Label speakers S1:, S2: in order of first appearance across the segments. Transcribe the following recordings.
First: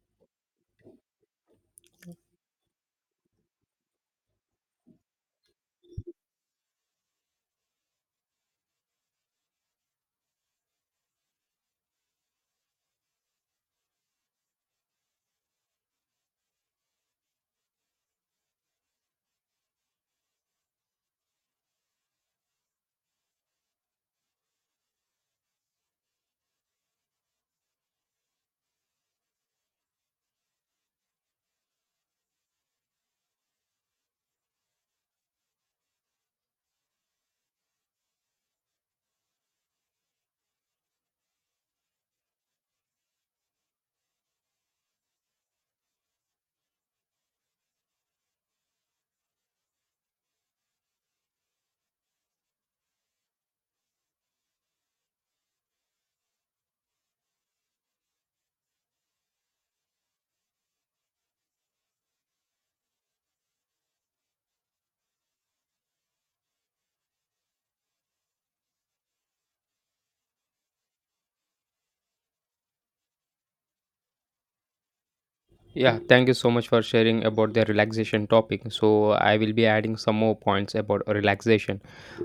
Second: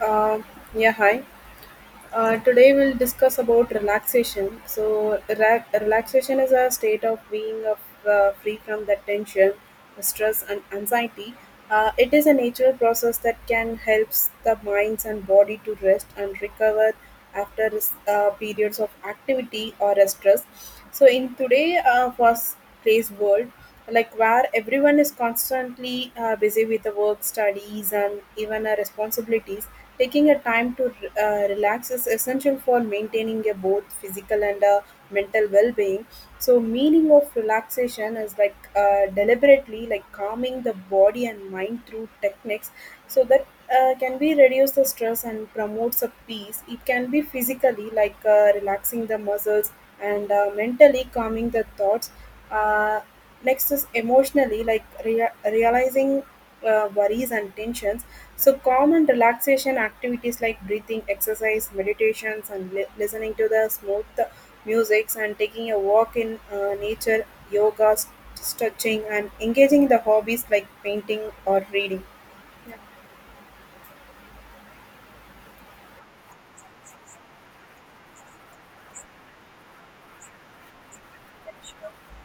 S1: Uh, yeah, hi. Today we'll discuss about relaxation. So, relaxation is a state of being of, free from the tension, stress, and anxiety. It is a natural process that can help the minds and body to rest and recover after periods of activity or stress. So, in today fast-paced world, like where everyone is constantly busy with the work studies and even responsibilities taking a time to relax is essential for maintaining a both physical and mental well-being. So meaning of relaxation is like deliberately like calming the body and mind through techniques so that can be reduce the stress and promotes a peace. It can be physically like relaxing the muscles and mentally calming the thoughts. uh, Next is emotionally, like realizing worries and tensions. So, calm and relaxation activities like breathing, exercise, meditations, and listening to the smooth musics and taking a walk in nature, yoga, stretching, and engaging in the hobbies like painting or reading.
S2: Yeah, thank you so much for sharing about the relaxation topic. So I will be adding some more points about relaxation,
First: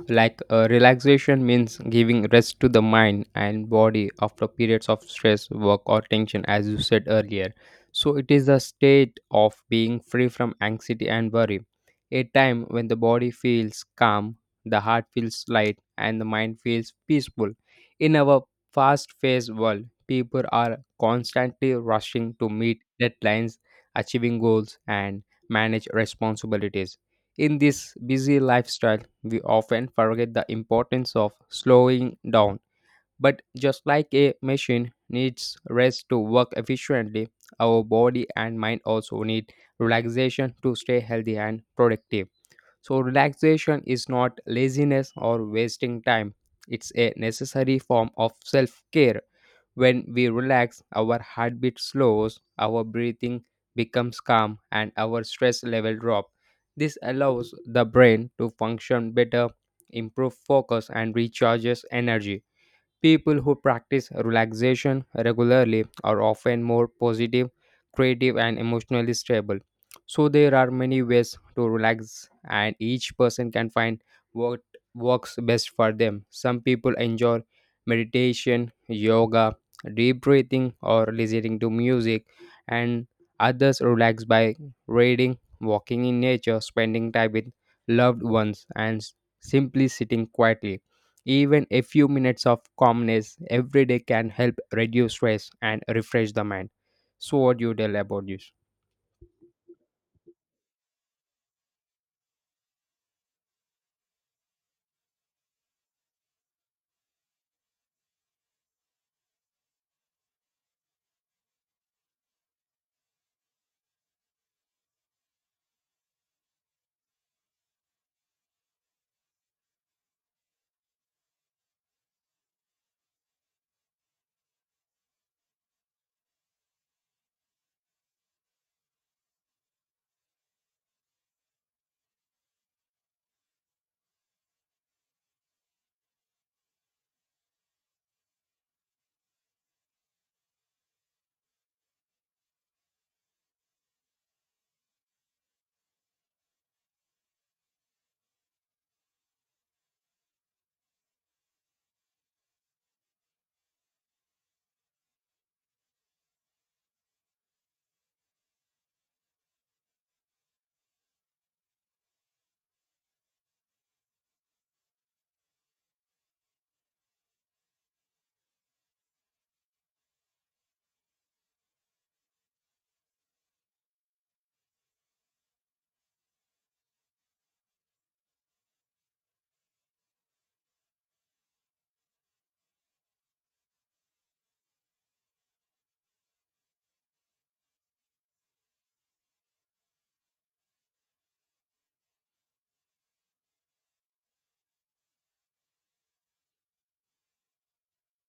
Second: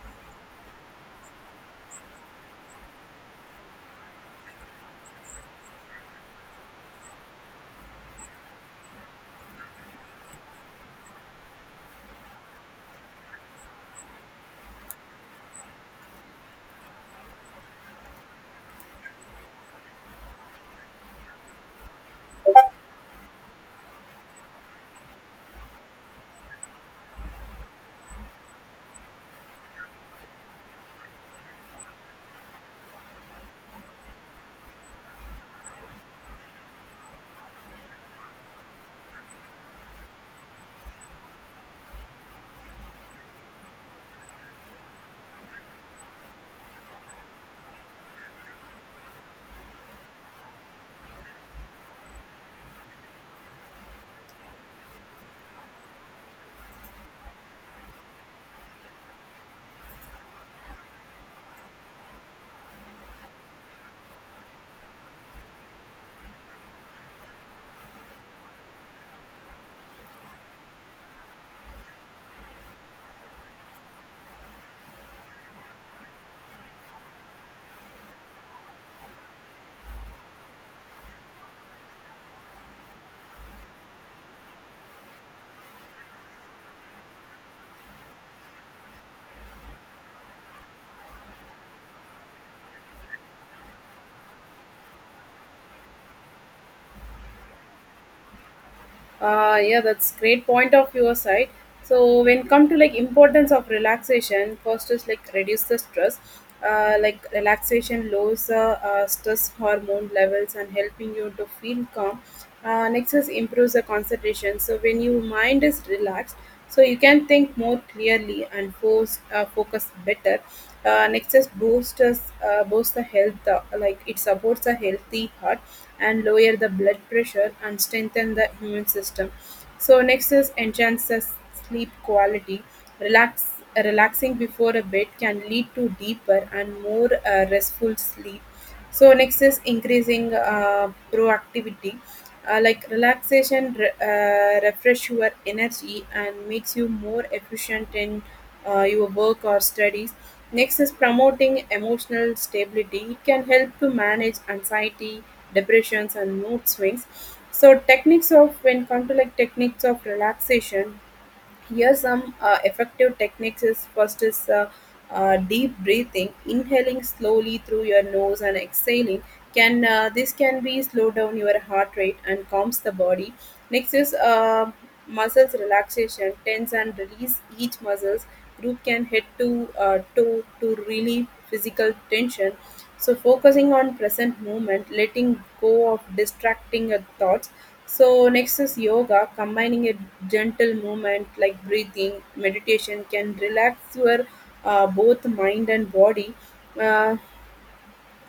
S2: like relaxation means giving rest to the mind and body after periods of stress, work, or tension, as you said earlier. So it is a state of being free from anxiety and worry, a time when the body feels calm, the heart feels light, and the mind feels peaceful. In our fast paced world, people are constantly rushing to meet deadlines, achieving goals, and manage responsibilities. In this busy lifestyle, we often forget the importance of slowing down. But just like a machine needs rest to work efficiently, our body and mind also need relaxation to stay healthy and productive. So, relaxation is not laziness or wasting time, it's a necessary form of self care. When we relax, our heartbeat slows, our breathing becomes calm, and our stress level drop. This allows the brain to function better, improve focus, and recharges energy. People who practice relaxation regularly are often more positive, creative, and emotionally stable. So, there are many ways to relax, and each person can find what works best for them. Some people enjoy meditation, yoga, deep breathing, or listening to music, and others relax by reading, walking in nature, spending time with loved ones, and simply sitting quietly. Even a few minutes of calmness every day can help reduce stress and refresh the mind. So, what do you tell about this?
S1: Yeah, that's great point of your side. So when come to like importance of relaxation first is like reduce the stress. Like relaxation lowers the stress hormone levels and helping you to feel calm. Next is improves the concentration so when your mind is relaxed so you can think more clearly and focus better. Next is boost the health. Like it supports a healthy heart and lower the blood pressure and strengthen the immune system. So next is enhances sleep quality. relax, Relaxing before a bed can lead to deeper and more restful sleep. So, next is increasing proactivity. Like relaxation refresh your energy and makes you more efficient in your work or studies. Next is promoting emotional stability. It can help to manage anxiety, depressions, and mood swings. So techniques of when come to like techniques of relaxation here, some effective techniques is first is deep breathing, inhaling slowly through your nose and exhaling. Can This can be slow down your heart rate and calms the body. Next is muscles relaxation, tense and release each muscles group can head to toe to relieve physical tension. So focusing on present moment letting go of distracting thoughts. So next is yoga combining a gentle movement like breathing meditation can relax your both mind and body. Uh,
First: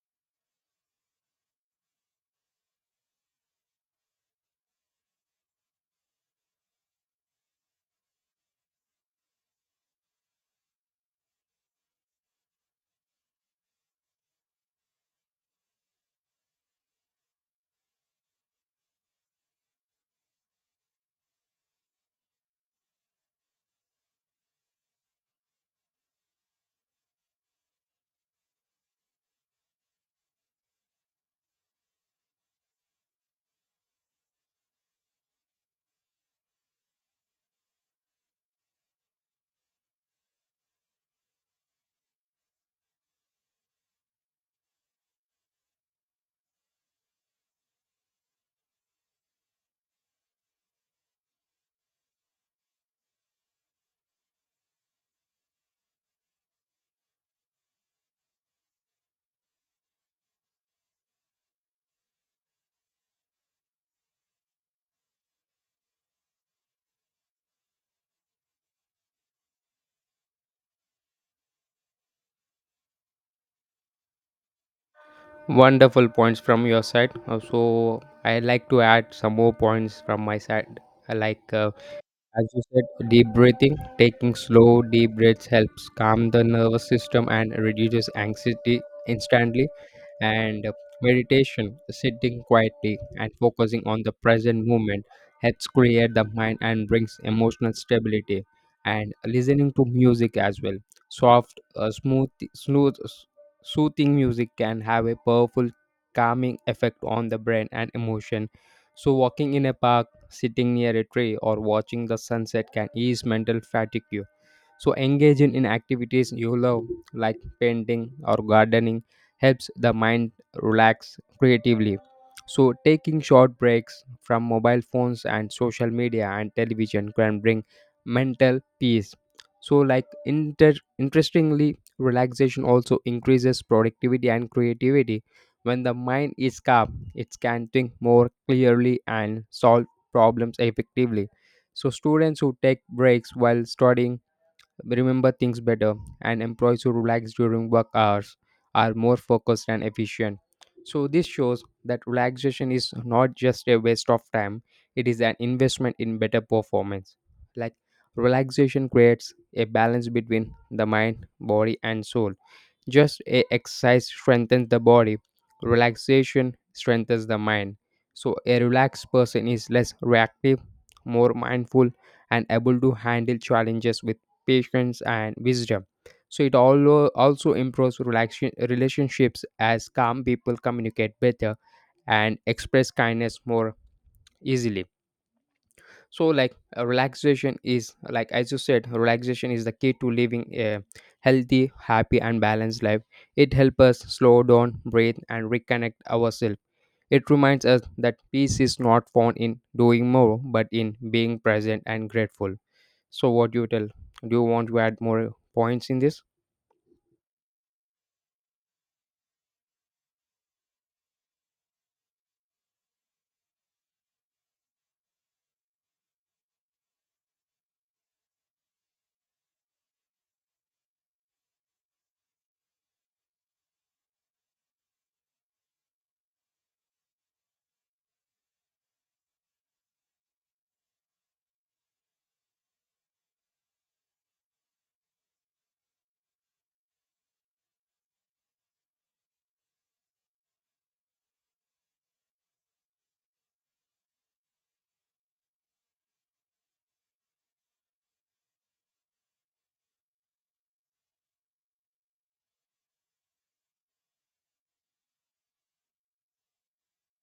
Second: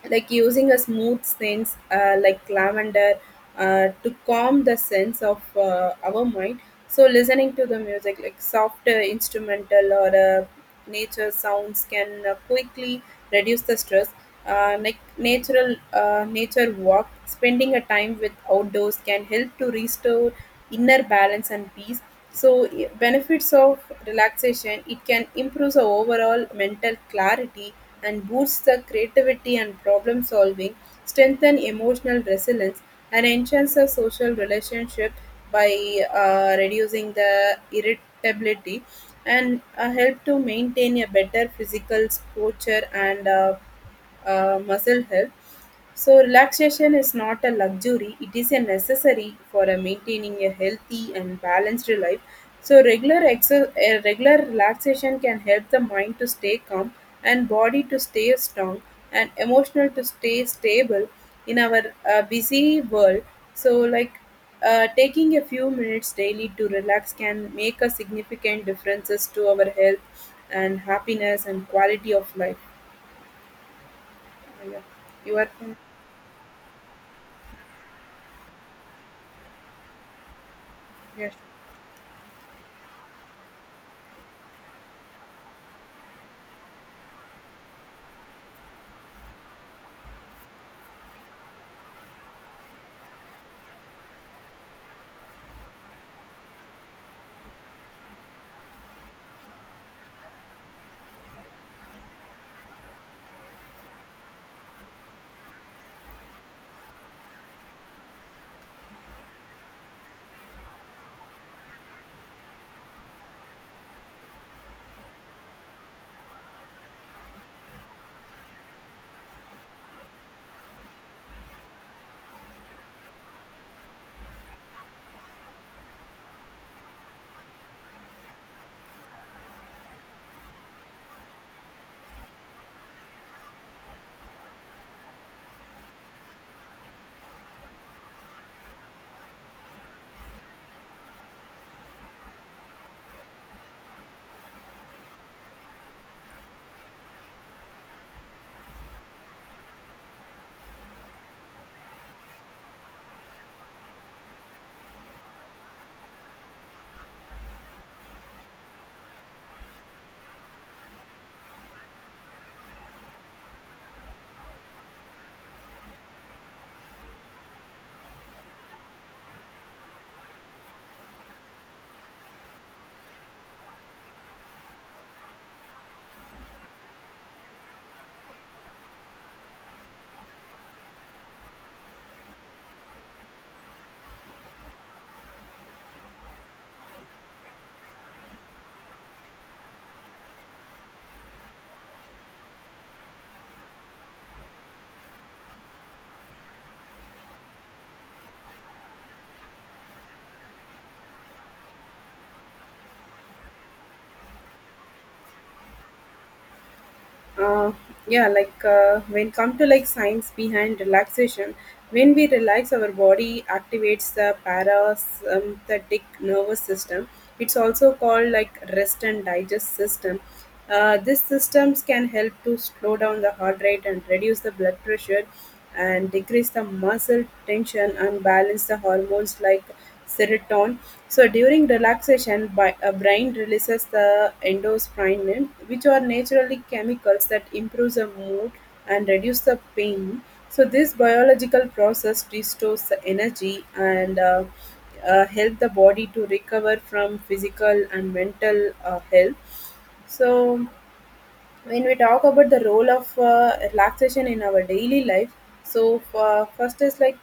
S1: like using a smooth scents like lavender to calm the sense of our mind. So listening to the music like soft instrumental or nature sounds can quickly reduce the stress. Like natural nature walk spending a time with outdoors can help to restore inner balance and peace. So, benefits of relaxation it can improve the overall mental clarity and boosts the creativity and problem solving, strengthen emotional resilience, and enhance the social relationship by reducing the irritability and help to maintain a better physical posture and muscle health. So relaxation is not a luxury, it is a necessary for a maintaining a healthy and balanced life. So a regular relaxation can help the mind to stay calm and body to stay strong and emotional to stay stable in our busy world. So like taking a few minutes daily to relax can make a significant differences to our health and happiness and quality of life. Yeah. You are.
S2: Wonderful points from your side. So, I like to add some more points from my side, uh,
S1: Yeah.
S2: like uh, as you said, deep breathing, taking slow, deep breaths helps calm the nervous system and reduces anxiety instantly. And Meditation, sitting quietly and focusing on the present moment, helps create the mind and brings emotional stability. And listening to music as well, soft, smooth, soothing music can have a powerful calming effect on the brain and emotion. So, walking in a park, sitting near a tree, or watching the sunset can ease mental fatigue. So, engaging in activities you love, like painting or gardening, helps the mind relax creatively. So, taking short breaks from mobile phones and social media and television can bring mental peace. So, like, interestingly, relaxation also increases productivity and creativity. When the mind is calm, it can think more clearly and solve problems effectively. So, students who take breaks while studying remember things better, and employees who relax during work hours are more focused and efficient. So, this shows that relaxation is not just a waste of time, it is an investment in better performance. Like, relaxation creates a balance between the mind, body, and soul. Just a exercise strengthens the body, relaxation strengthens the mind. So, a relaxed person is less reactive, more mindful, and able to handle challenges with patience and wisdom. So it also improves relaxation relationships, as calm people communicate better and express kindness more easily. So, relaxation is, like, as you said, relaxation is the key to living a healthy, happy, and balanced life. It helps us slow down, breathe, and reconnect ourselves. It reminds us that peace is not found in doing more, but in being present and grateful. So, what do you tell? Do you want to add more points in this?
S1: uh, yeah, like when come to like science behind relaxation when we relax our body activates the parasympathetic nervous system. It's also called like rest and digest system. These systems can help to slow down the heart rate and reduce the blood pressure and decrease the muscle tension and balance the hormones like serotonin. So during relaxation, by a brain releases the endorphins, which are naturally chemicals that improves the mood and reduce the pain. So this biological process restores the energy and help the body to recover from physical and mental health. So when we talk about the role of relaxation in our daily life, so first is like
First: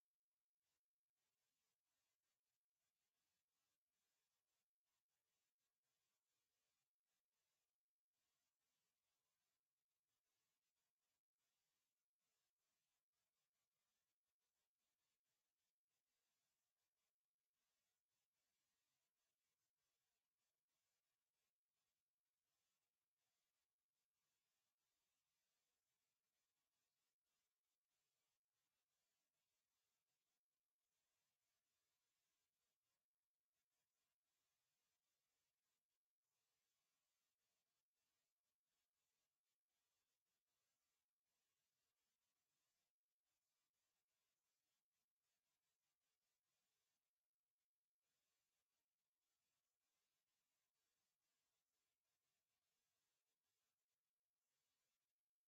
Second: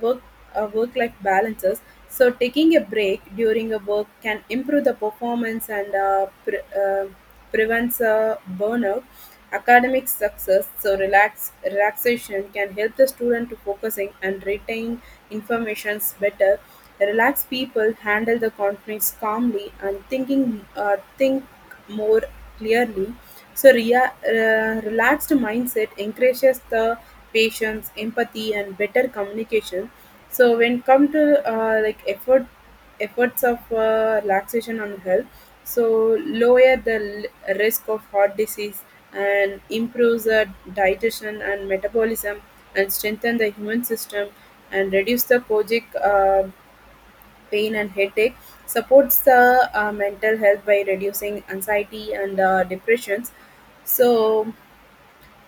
S1: work work life balances. So taking a break during a work can improve the performance and prevents burnout. Academic success, so relaxation can help the student to focusing and retain informations better. Relaxed people handle the conflicts calmly and think more clearly. So, relaxed mindset encourages the patience, empathy, and better communication. So, when come to like efforts of relaxation on health, so lower the risk of heart disease and improves the digestion and metabolism and strengthen the human system and reduce the kojic. Pain and headache, supports the mental health by reducing anxiety and depressions. So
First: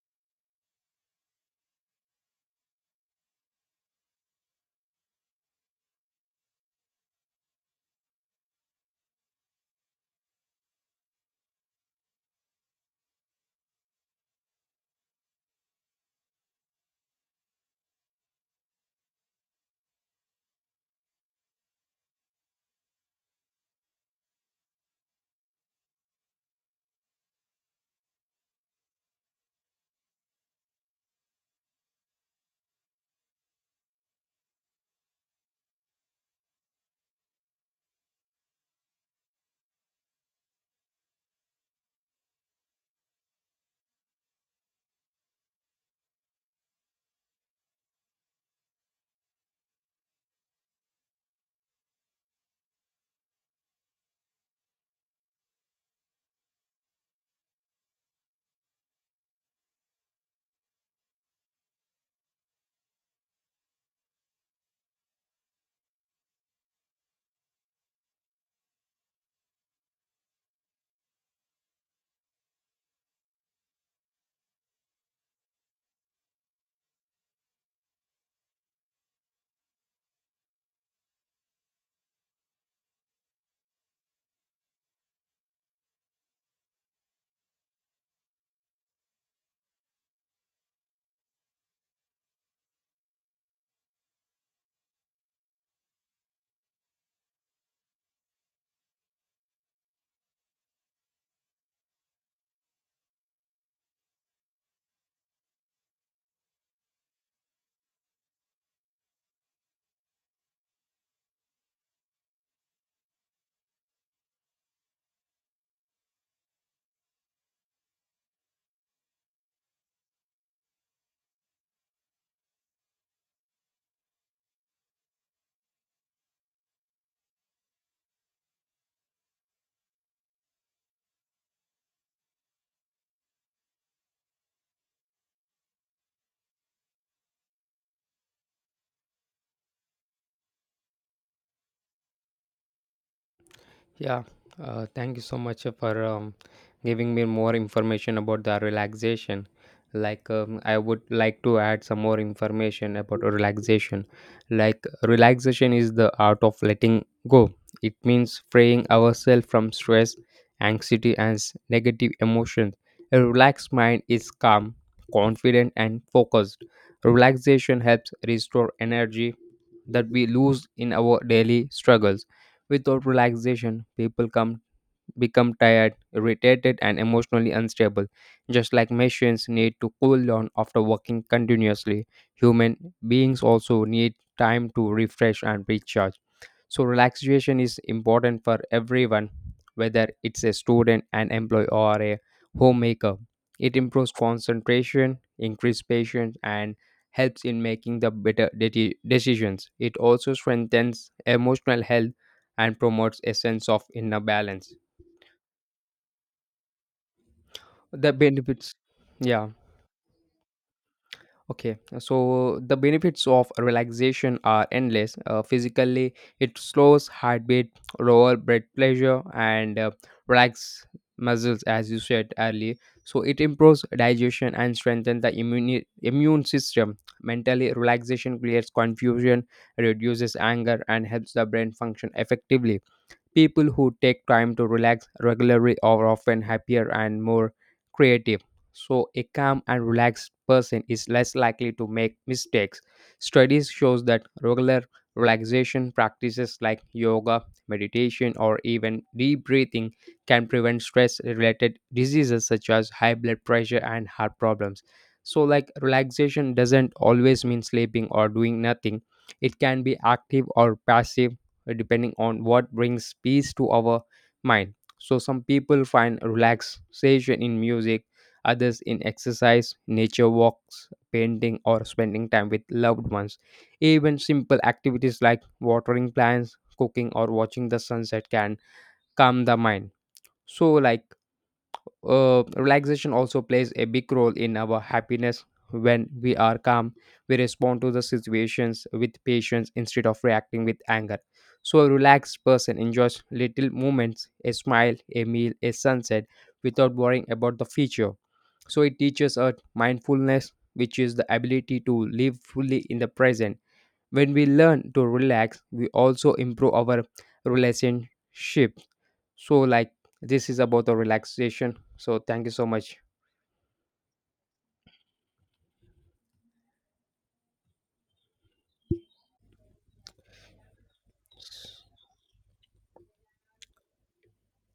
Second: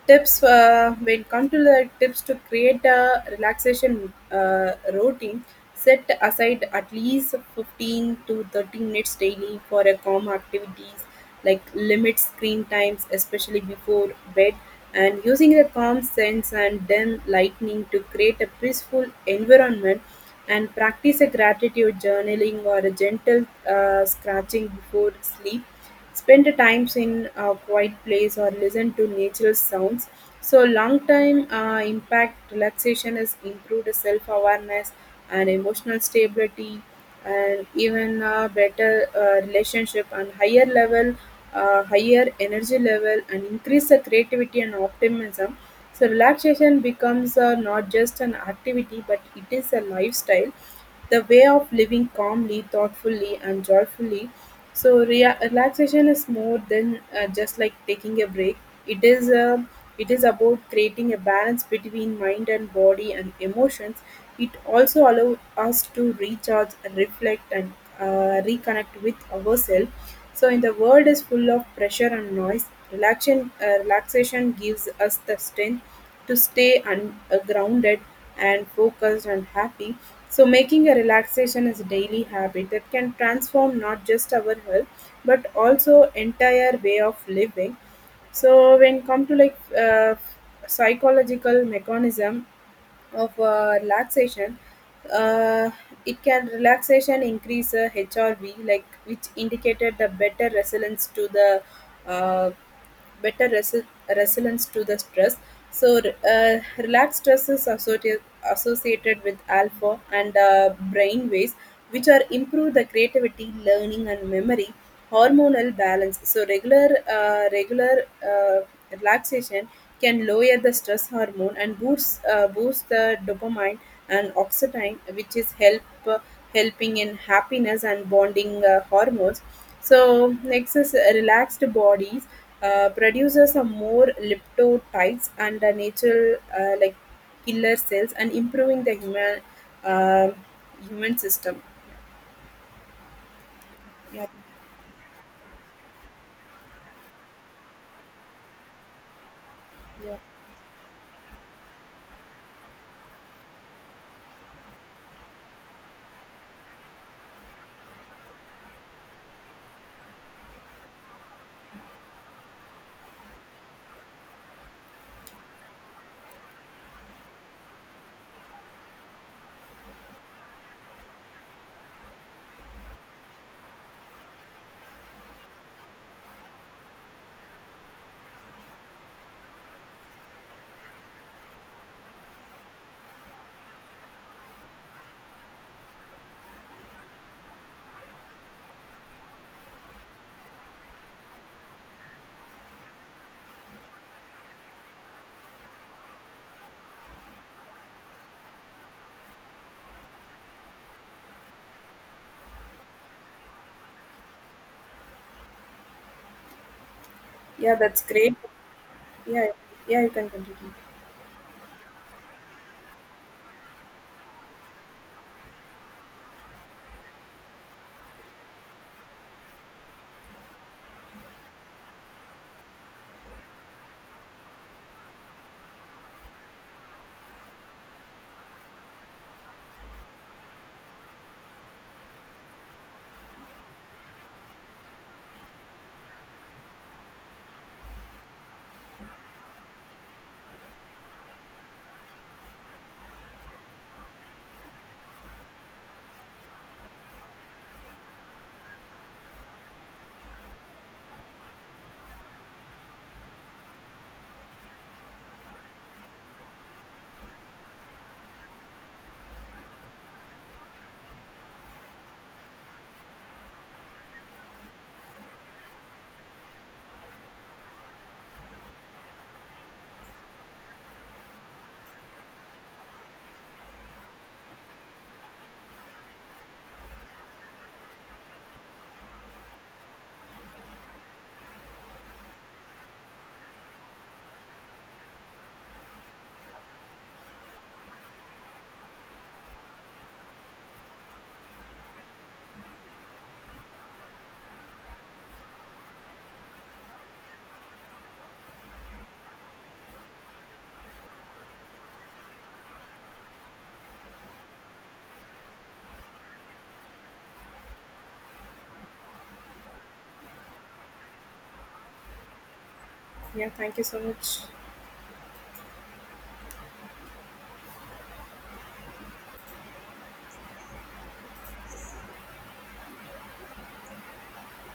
S1: Tips when come to the tips to create a relaxation routine, set aside at least 15 to 30 minutes daily for a calm activities, like limit screen times, especially before bed, and using a calm sense and dim lightning to create a peaceful environment and practice a gratitude journaling or a gentle scratching before sleep. Spend times in a quiet place or listen to natural sounds. So long term impact relaxation is improved self awareness and emotional stability and even a better relationship and higher energy level and increase the creativity and optimism. So relaxation becomes not just an activity but it is a lifestyle, the way of living calmly, thoughtfully, and joyfully. So relaxation is more than just like taking a break. It is a it is about creating a balance between mind and body and emotions. It also allows us to recharge, reflect, and reconnect with ourselves. So in the world is full of pressure and noise, relaxation gives us the strength to stay grounded and focused and happy. So making a relaxation is a daily habit that can transform not just our health but also entire way of living. So when come to like psychological mechanism of relaxation. uh, it can relaxation increase HRV, like which indicated the better resilience to the uh, better resi- resilience to the stress. So, uh, relaxed stress is associated with alpha and brain waves, which are improve the creativity, learning, and memory, hormonal balance. So, regular regular uh, relaxation can lower the stress hormone and boost the dopamine and oxytocin, which is helping in happiness and bonding hormones. So next is relaxed bodies. Produces some more lymphocytes and a natural like killer cells and improving the uh, human system.
S2: Yeah,
S1: Yeah.
S2: thank you so much for giving me more information about the relaxation.
S1: Yeah.
S2: Like, I would like to add some more information about relaxation. Like, relaxation is the art of letting go, it means freeing ourselves from stress, anxiety, and negative emotions. A relaxed mind is calm, confident, and focused. Relaxation helps restore energy that we lose in our daily struggles. Without relaxation, people come become tired, irritated, and emotionally unstable. Just like machines need to cool down after working continuously, human beings also need time to refresh and recharge. So relaxation is important for everyone, whether it's a student, an employee, or a homemaker. It improves concentration, increases patience, and helps in making the better decisions. It also strengthens emotional health and promotes a sense of inner balance.
S1: Yeah, that's
S2: The
S1: great.
S2: benefits,
S1: Yeah.
S2: yeah.
S1: Yeah, you can continue.
S2: Okay, so the benefits of relaxation are endless. Physically, it slows heartbeat, lower blood pressure, and relax muscles, as you said earlier. So it improves digestion and strengthens the immune system. Mentally, relaxation creates confusion, reduces anger, and helps the brain function effectively. People who take time to relax regularly are often happier and more creative. So, a calm and relaxed person is less likely to make mistakes. Studies shows that regular relaxation practices like yoga, meditation, or even deep breathing can prevent stress-related diseases such as high blood pressure and heart problems. So, like, relaxation doesn't always mean sleeping or doing nothing. It can be active or passive, depending on what brings peace to our mind. So, some people find relaxation in music, others in exercise, nature walks, painting, or spending time with loved ones. Even simple activities like watering plants, cooking, or watching the sunset can calm the mind. So, relaxation also plays a big role in our happiness. When we are calm, we respond to the situations with patience instead of reacting with anger. So a relaxed person enjoys little moments, a smile, a meal, a sunset, without worrying about the future. So it teaches us mindfulness, which is the ability to live fully in the present. When we learn to relax, we also improve our relationship. So, like, this is about the relaxation, so thank you so much.
S1: Yeah, thank you so much.